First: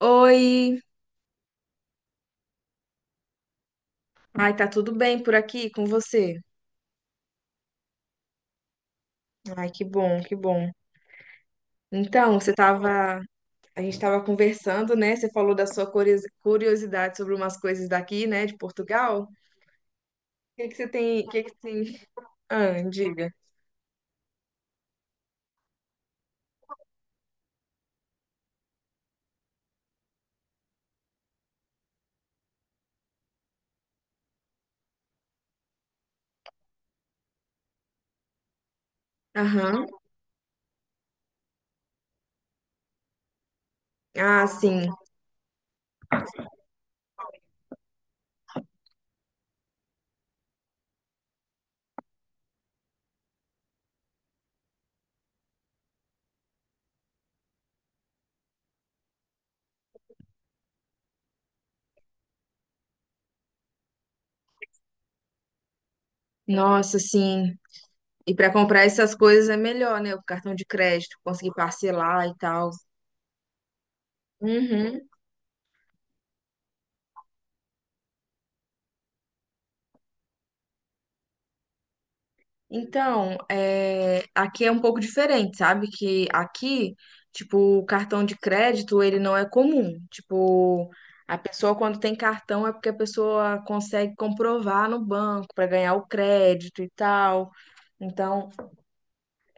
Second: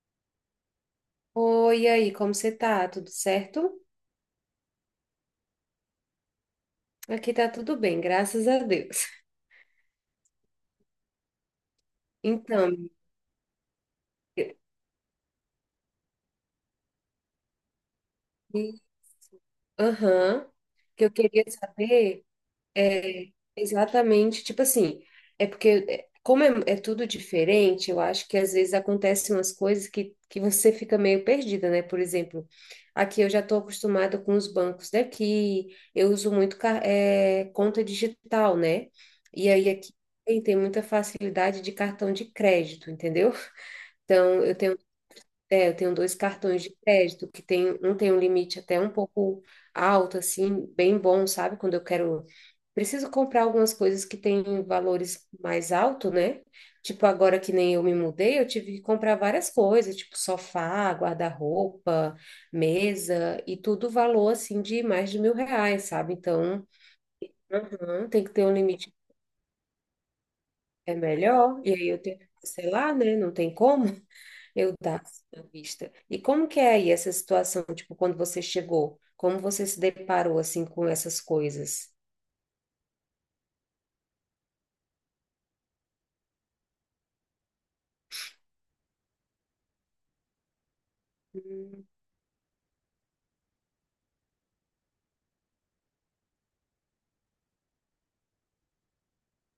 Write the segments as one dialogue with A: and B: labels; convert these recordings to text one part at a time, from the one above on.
A: Oi,
B: Oi, e aí, como você tá? Tudo certo?
A: ai, tá tudo bem por aqui com você?
B: Aqui tá tudo bem, graças a Deus.
A: Ai, que bom, que bom. Então,
B: Então,
A: a gente tava
B: amiga,
A: conversando, né? Você falou da sua curiosidade sobre umas coisas daqui, né, de
B: e-
A: Portugal. O
B: aham, o
A: que que você
B: que eu
A: tem, o que
B: queria
A: que tem?
B: saber
A: Ah,
B: é
A: diga.
B: exatamente, tipo assim, é porque é, como é, é tudo diferente. Eu acho que às vezes acontecem umas coisas que você fica meio perdida, né? Por exemplo, aqui eu já tô acostumada com os bancos daqui. Eu uso muito conta digital, né? E aí
A: Aham.
B: aqui tem muita facilidade de cartão de crédito, entendeu? Então,
A: Ah, sim.
B: eu tenho dois cartões de crédito, que tem um limite até um pouco alto, assim, bem bom, sabe? Quando eu quero, preciso comprar algumas coisas que têm valores mais alto, né? Tipo, agora que nem eu me mudei, eu tive que comprar várias coisas, tipo sofá, guarda-roupa, mesa, e tudo valor, assim, de mais de 1.000 reais, sabe? Então,
A: Nossa, sim.
B: uhum, tem que
A: E
B: ter
A: pra
B: um
A: comprar
B: limite.
A: essas coisas é melhor, né? O cartão de
B: É
A: crédito, conseguir
B: melhor, e aí eu tenho
A: parcelar
B: que
A: e tal.
B: parcelar, né? Não tem como. Meu
A: Uhum.
B: Deus, à vista. E como que é aí essa situação, tipo, quando você chegou? Como você se deparou, assim, com essas coisas?
A: Então, é, aqui é um pouco diferente, sabe? Que aqui, tipo, o cartão de crédito, ele não é comum. Tipo, a pessoa
B: Hum,
A: quando tem cartão é porque a pessoa consegue comprovar no banco para ganhar o crédito e tal. Então,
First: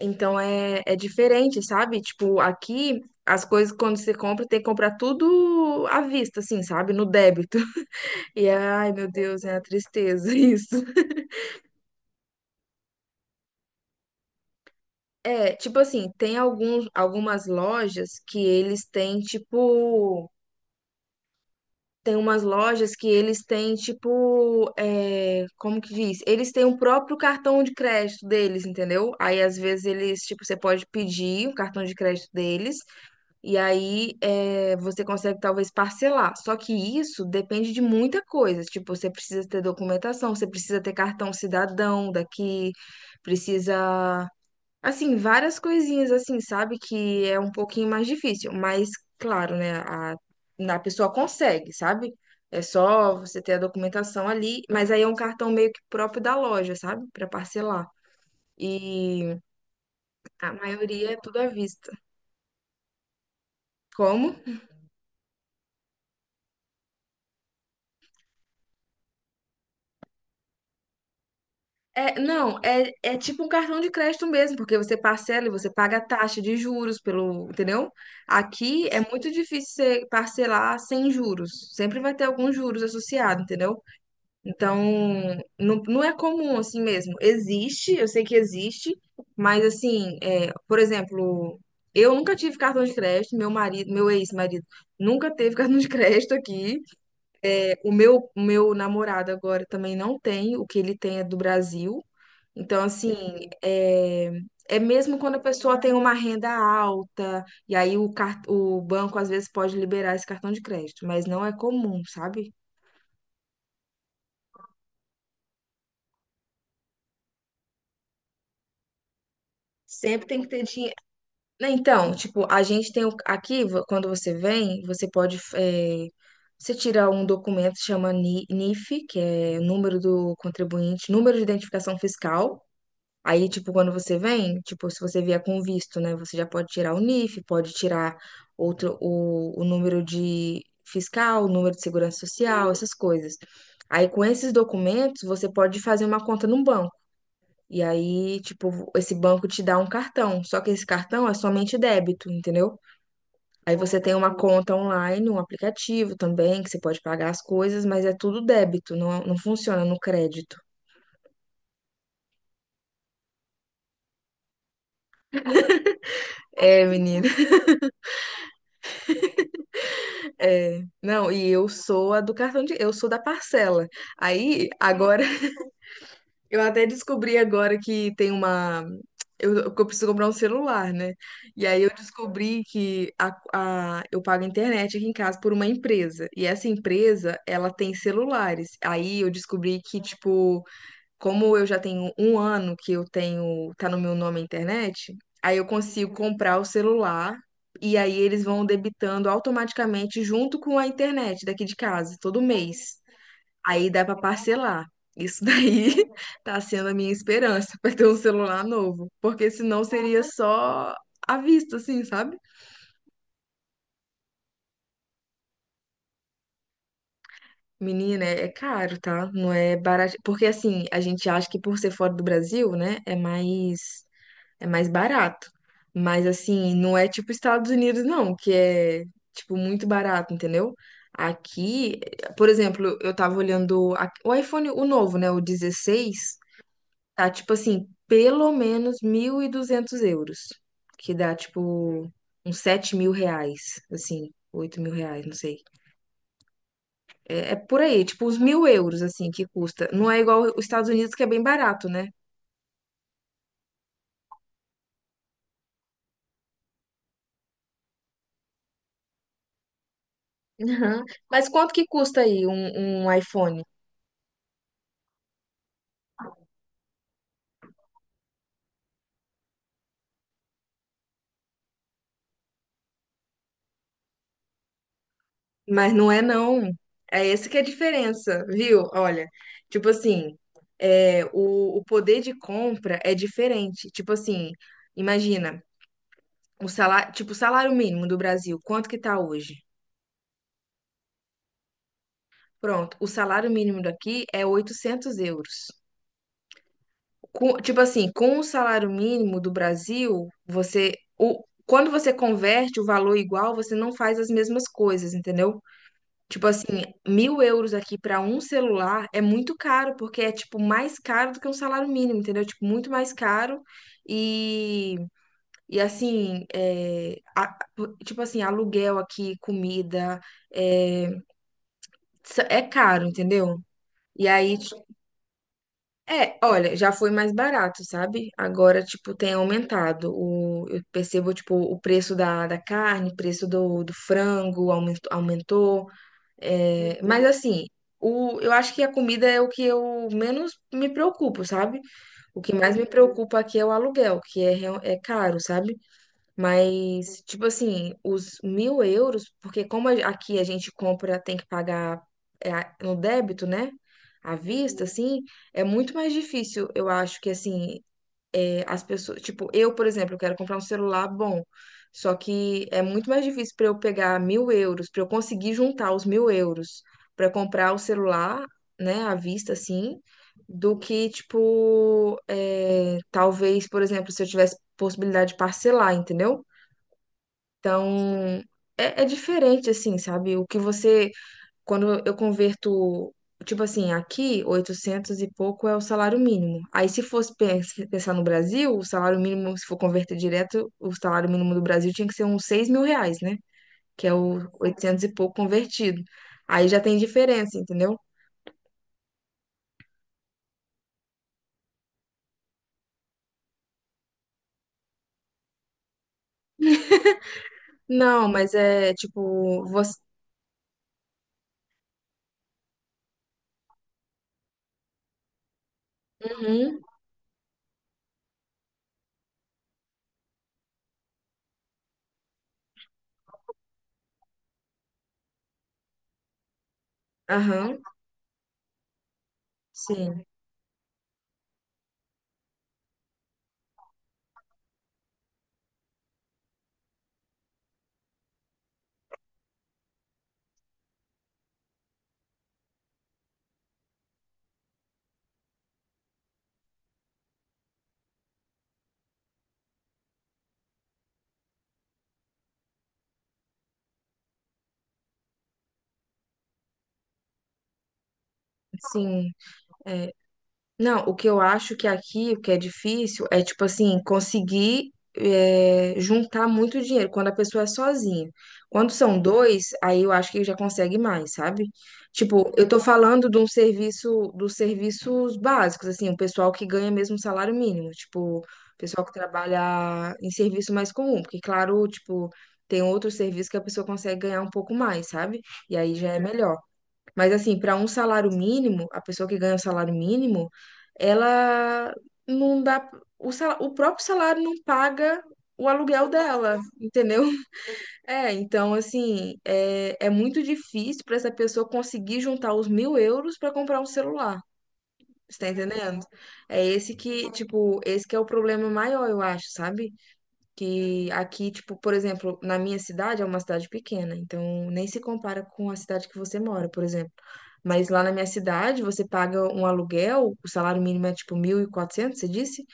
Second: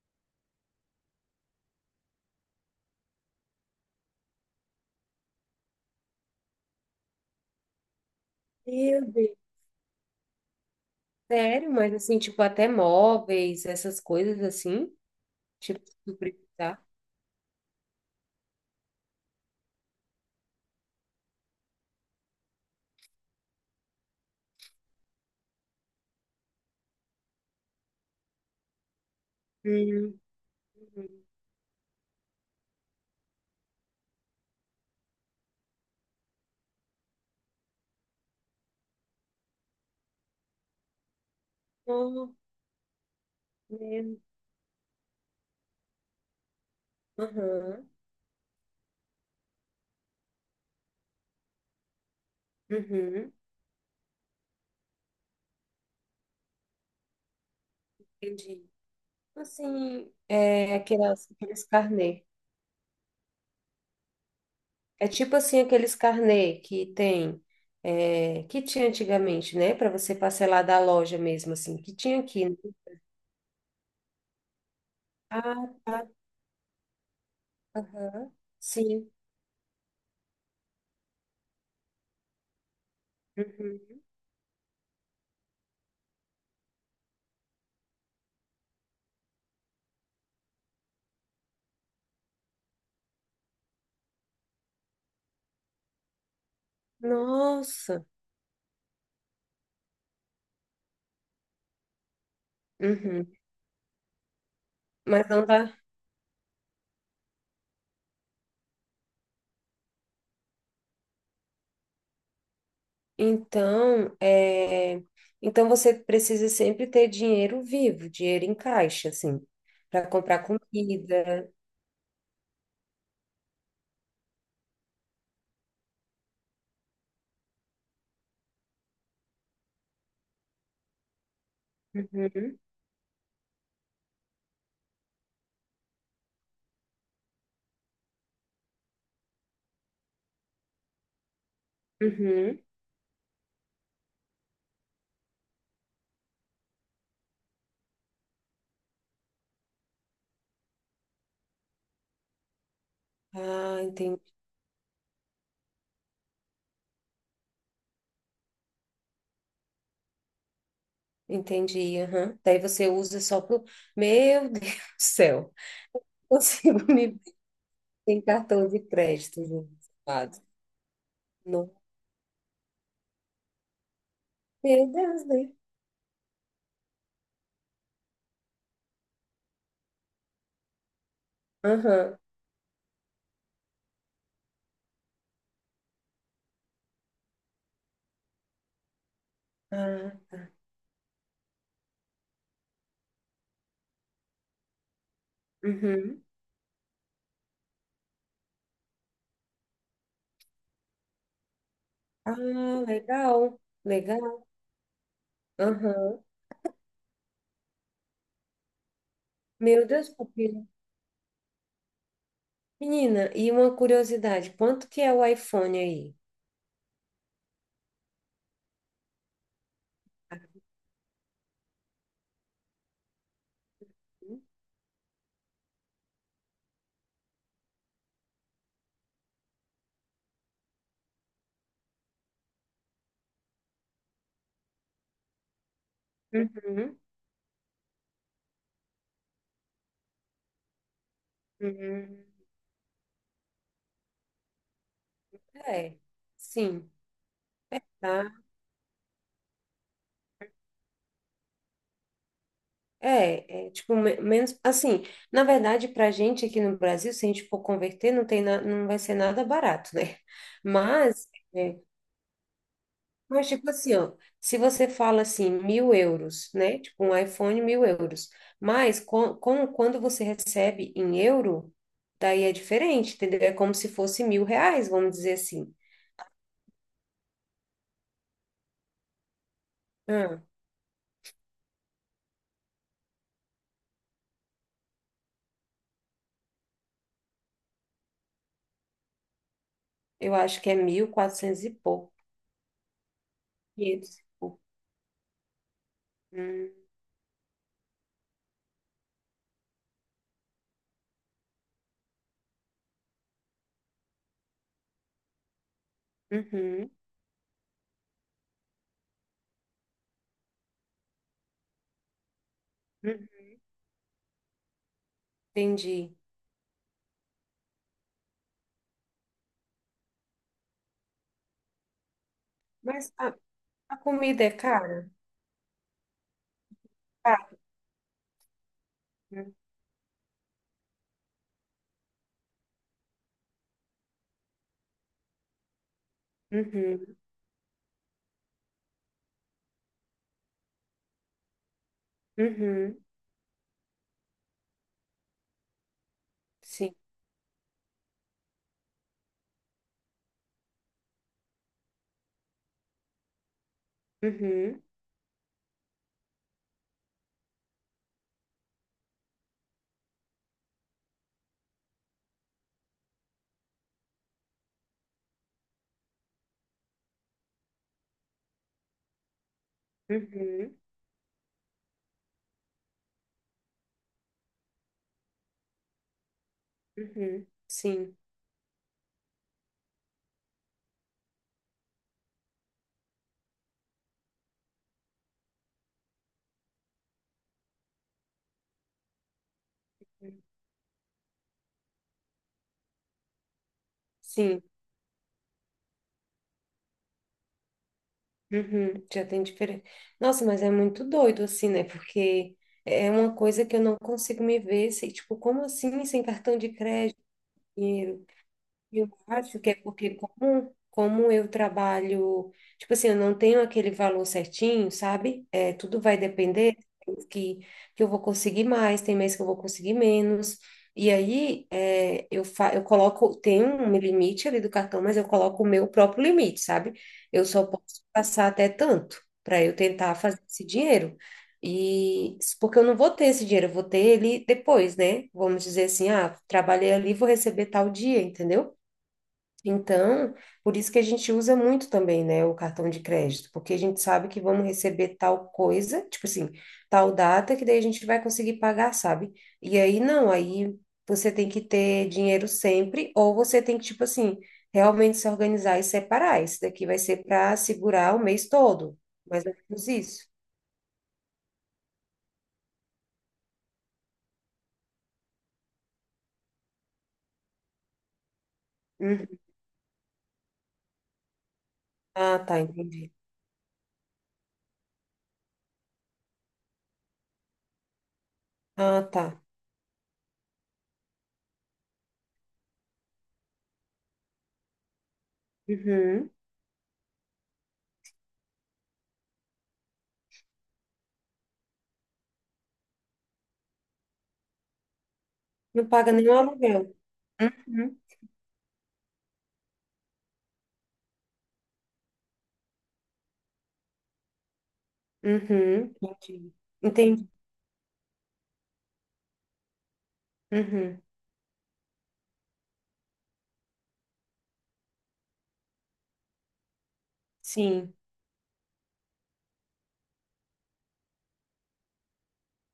A: então, é diferente, sabe? Tipo, aqui as coisas quando você compra, tem que comprar tudo à vista, assim, sabe? No débito. E ai,
B: Meu
A: meu
B: Deus.
A: Deus, é uma tristeza isso.
B: Sério? Mas, assim, tipo, até móveis, essas coisas, assim?
A: É, tipo
B: Tipo, se
A: assim,
B: tu
A: tem
B: precisar.
A: algumas lojas que eles têm, tipo. Tem umas lojas que eles têm, tipo, é, como que diz? Eles têm o próprio cartão de crédito deles, entendeu? Aí, às vezes,
B: Hum.
A: eles, tipo, você pode pedir o cartão de crédito deles, e aí é, você consegue, talvez, parcelar. Só que isso depende de muita coisa. Tipo, você precisa ter documentação, você precisa ter cartão cidadão
B: Oh,
A: daqui,
B: mesmo.
A: precisa. Assim, várias coisinhas assim, sabe? Que é um
B: Aham.
A: pouquinho mais difícil, mas claro, né? A pessoa consegue, sabe? É só
B: Uhum.
A: você ter a documentação ali, mas aí é um cartão meio que próprio da loja, sabe? Pra parcelar.
B: Entendi.
A: E
B: Assim,
A: a
B: é
A: maioria é tudo à
B: aqueles
A: vista.
B: carnês.
A: Como?
B: É tipo assim aqueles carnê que tem, que tinha antigamente, né? Para você parcelar da loja mesmo, assim, que
A: É,
B: tinha aqui, né?
A: não, é tipo um cartão de crédito mesmo, porque você
B: Ah,
A: parcela e você paga a
B: tá.
A: taxa de juros pelo, entendeu?
B: Aham.
A: Aqui é
B: Sim.
A: muito difícil você parcelar sem juros. Sempre vai ter alguns juros associados, entendeu?
B: Uhum.
A: Então, não, não é comum assim mesmo. Existe, eu sei que existe, mas assim, é, por exemplo, eu nunca tive cartão de crédito, meu marido, meu ex-marido nunca teve cartão de crédito aqui. É, o
B: Nossa.
A: meu, o meu namorado agora também não tem, o que ele tem é do Brasil. Então, assim,
B: Uhum.
A: é, mesmo
B: Mas
A: quando a
B: não dá.
A: pessoa tem uma renda alta, e aí o banco às vezes pode liberar esse cartão de crédito, mas não é comum, sabe?
B: Então, é, então você precisa sempre ter dinheiro vivo, dinheiro em caixa, assim, para
A: Sempre tem
B: comprar
A: que ter dinheiro.
B: comida.
A: Né? Então, tipo, a gente tem aqui, quando você vem, você pode, você tira um documento que chama NIF, que é o número do contribuinte, número de identificação
B: Uhum.
A: fiscal. Aí, tipo, quando você vem, tipo, se você vier com visto, né, você já pode tirar o NIF, pode tirar outro, o número de fiscal, o número de segurança
B: Uhum.
A: social, essas coisas. Aí, com esses documentos, você pode fazer uma conta num banco. E aí, tipo, esse banco te dá um cartão, só que esse cartão é somente débito, entendeu? Aí
B: Ah,
A: você tem
B: entendi.
A: uma conta online, um aplicativo também, que você pode pagar as coisas, mas é tudo débito, não, não funciona no crédito.
B: Entendi. Aham. Daí você usa só pro. Meu Deus do céu. Consigo
A: É,
B: me ver
A: menina,
B: sem cartão de crédito, gente amado.
A: é. Não, e eu
B: Não.
A: sou a do cartão de, eu sou da parcela. Aí,
B: Meu
A: agora,
B: Deus, né?
A: eu até descobri agora que tem uma. Que eu preciso comprar um celular, né? E aí eu
B: Aham.
A: descobri que eu pago a internet aqui em casa por uma empresa. E essa empresa, ela tem celulares. Aí eu descobri que,
B: Ah,
A: tipo, como eu já tenho um ano que eu tenho, tá no meu nome a internet, aí eu consigo
B: uhum.
A: comprar o celular e aí eles vão debitando automaticamente junto com a internet daqui de casa, todo
B: Ah,
A: mês.
B: legal.
A: Aí dá pra
B: Legal.
A: parcelar. Isso daí
B: Aham.
A: tá sendo a minha esperança pra ter um celular novo, porque senão
B: Meu Deus,
A: seria
B: pupila.
A: só à vista, assim, sabe?
B: Menina, e uma curiosidade, quanto que é o iPhone aí?
A: Menina, é caro, tá? Não é barato, porque assim, a gente acha que por ser fora do Brasil, né, é mais barato. Mas assim, não é tipo Estados Unidos não, que é tipo muito barato, entendeu? Aqui, por exemplo, eu tava olhando o iPhone, o novo, né, o 16.
B: Uhum.
A: Tá, tipo assim, pelo menos 1.200 euros. Que dá, tipo,
B: Uhum.
A: uns 7.000 reais, assim, 8.000 reais, não sei.
B: É, sim,
A: É por aí, tipo,
B: tá?
A: uns 1.000 euros, assim, que custa. Não é igual os Estados Unidos, que é bem barato, né?
B: É, é tipo, menos, assim, na verdade, pra gente aqui no Brasil, se a gente for converter, não vai ser nada barato, né?
A: Aham.
B: Mas,
A: Mas quanto
B: é,
A: que custa aí um
B: Mas,
A: iPhone?
B: tipo assim, ó, se você fala assim, 1.000 euros, né? Tipo, um iPhone, 1.000 euros. Mas, quando você recebe em euro, daí é diferente, entendeu? É como se fosse 1.000 reais, vamos dizer assim.
A: Mas não é não. É essa que é a diferença, viu? Olha, tipo assim,
B: Ah,
A: é, o poder de compra é diferente. Tipo assim, imagina, o salário, tipo, o salário mínimo do Brasil, quanto que tá hoje?
B: eu acho que é mil quatrocentos e pouco,
A: Pronto, o salário mínimo
B: quinhentos
A: daqui
B: e
A: é
B: pouco.
A: 800 euros.
B: Hum,
A: Tipo assim, com o salário mínimo do Brasil, você, quando você converte o valor igual, você não faz as mesmas coisas, entendeu? Tipo assim,
B: uhum,
A: 1.000 euros aqui para um celular é muito caro, porque é tipo mais caro do que um salário mínimo, entendeu? Tipo, muito mais
B: uhum,
A: caro. E, e
B: entendi.
A: assim, é, tipo assim, aluguel aqui, comida. é, É caro,
B: Mas
A: entendeu?
B: a
A: E
B: comida é
A: aí,
B: cara?
A: olha, já foi mais
B: Ah,
A: barato, sabe? Agora, tipo, tem aumentado. O, eu percebo, tipo, o preço da carne, o preço do frango aumentou, aumentou.
B: uhum,
A: Mas, uhum, assim, o, eu acho que a comida é o que eu menos me preocupo, sabe? O que mais me, uhum,
B: uhum,
A: preocupa aqui é o aluguel, que é, é caro, sabe?
B: sim.
A: Mas, tipo assim, os 1.000 euros, porque como aqui a gente compra, tem que pagar no débito, né? À
B: Uhum,
A: vista, assim, é muito mais difícil, eu acho que, assim, é, as pessoas. Tipo, eu, por exemplo, eu quero comprar um celular bom, só que é muito mais difícil para eu pegar 1.000 euros, para eu conseguir juntar os 1.000 euros para comprar o celular, né, à vista, assim, do
B: uhum,
A: que, tipo, é, talvez, por exemplo, se eu tivesse possibilidade de parcelar, entendeu?
B: uhum, sim.
A: Então, é diferente, assim, sabe? O que você, quando eu converto, tipo assim, aqui, 800 e pouco é o salário mínimo. Aí, se fosse pensar no Brasil, o salário mínimo, se for converter direto, o salário mínimo do Brasil tinha que ser uns 6.000 reais, né? Que é o
B: Sim.
A: 800 e pouco convertido. Aí já tem diferença, entendeu?
B: Uhum, já tem diferença. Nossa, mas é muito doido assim, né? Porque é uma coisa que eu não consigo me ver, se, tipo, como assim sem cartão de crédito, dinheiro?
A: Não, mas é
B: Eu acho
A: tipo,
B: que é
A: você.
B: porque como, como eu trabalho, tipo assim, eu não tenho aquele valor certinho, sabe? É, tudo vai depender
A: Uhum,
B: que, que eu vou conseguir mais, tem mês que eu vou conseguir menos. E aí é, eu coloco, tem um limite ali do cartão, mas eu coloco o meu próprio limite, sabe? Eu só
A: aham,
B: posso passar até tanto para eu tentar
A: sim,
B: fazer esse dinheiro. E porque eu não vou ter esse dinheiro, eu vou ter ele depois, né? Vamos dizer assim, ah, trabalhei ali, vou receber tal dia, entendeu? Então, por isso que a gente usa muito também, né, o cartão de crédito, porque a gente sabe que vamos receber tal coisa, tipo assim, tal data, que daí a gente vai conseguir pagar, sabe? E aí não, aí você tem que ter dinheiro sempre, ou você tem que, tipo assim, realmente se organizar e separar. Esse daqui vai ser para segurar o mês todo,
A: sim.
B: mais ou menos
A: É.
B: isso.
A: Não, o que eu acho que aqui, o que é difícil, é tipo assim, conseguir juntar muito dinheiro quando a pessoa é sozinha. Quando são
B: Uhum.
A: dois, aí eu acho que já consegue mais, sabe?
B: Ah,
A: Tipo,
B: tá,
A: eu tô
B: entendi.
A: falando de um serviço, dos serviços básicos, assim, o pessoal que ganha mesmo um salário mínimo, tipo, o
B: Ah,
A: pessoal que
B: tá.
A: trabalha em serviço mais comum, porque claro, tipo, tem outros serviços que a pessoa consegue ganhar um pouco mais, sabe? E aí já é
B: Uhum.
A: melhor. Mas assim, para um salário mínimo, a pessoa que ganha o salário mínimo, ela não dá. O próprio salário não paga o
B: Não
A: aluguel
B: paga nenhum
A: dela,
B: aluguel.
A: entendeu?
B: Uhum.
A: É, então assim, é muito difícil para essa pessoa conseguir juntar os 1.000 euros para comprar um celular. Você tá
B: Uhum.
A: entendendo?
B: Entendi.
A: É esse
B: Entendi.
A: que, tipo, esse que é o problema maior, eu acho, sabe?
B: Uhum.
A: Que aqui, tipo, por exemplo, na minha cidade é uma cidade pequena, então nem se compara com a cidade que você mora, por exemplo. Mas
B: Sim.
A: lá na minha cidade, você paga um aluguel, o salário mínimo é tipo 1.400 você disse?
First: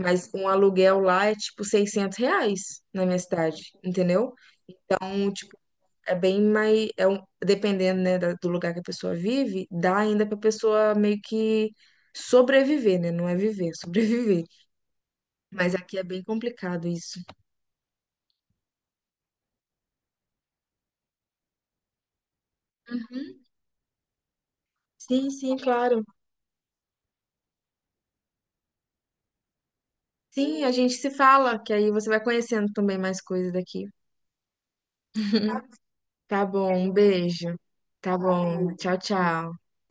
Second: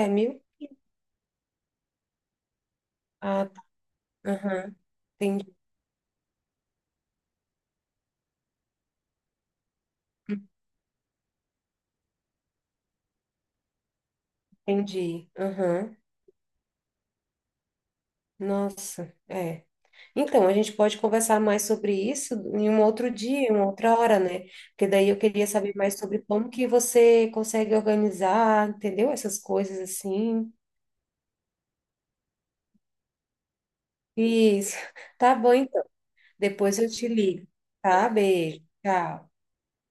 B: É mil?
A: um aluguel lá é tipo 600 reais na minha
B: Ah, tá.
A: cidade, entendeu?
B: Aham.
A: Então,
B: Entendi.
A: tipo, é bem mais. É um, dependendo, né, do lugar que a pessoa vive, dá ainda pra pessoa meio que sobreviver, né? Não é viver, é sobreviver.
B: Entendi.
A: Mas
B: Aham.
A: aqui é bem complicado isso.
B: Nossa, é. Então, a gente pode conversar mais sobre isso em um outro
A: Uhum.
B: dia, em uma outra hora, né? Porque daí eu
A: Sim,
B: queria
A: sim,
B: saber mais
A: claro.
B: sobre como que você consegue organizar, entendeu? Essas coisas assim.
A: Sim, a gente se fala, que aí você vai conhecendo também mais coisas daqui.
B: Isso. Tá bom, então.
A: Tá bom,
B: Depois eu
A: um
B: te ligo,
A: beijo.
B: tá?
A: Tá
B: Beijo.
A: bom, tchau,
B: Tchau.
A: tchau.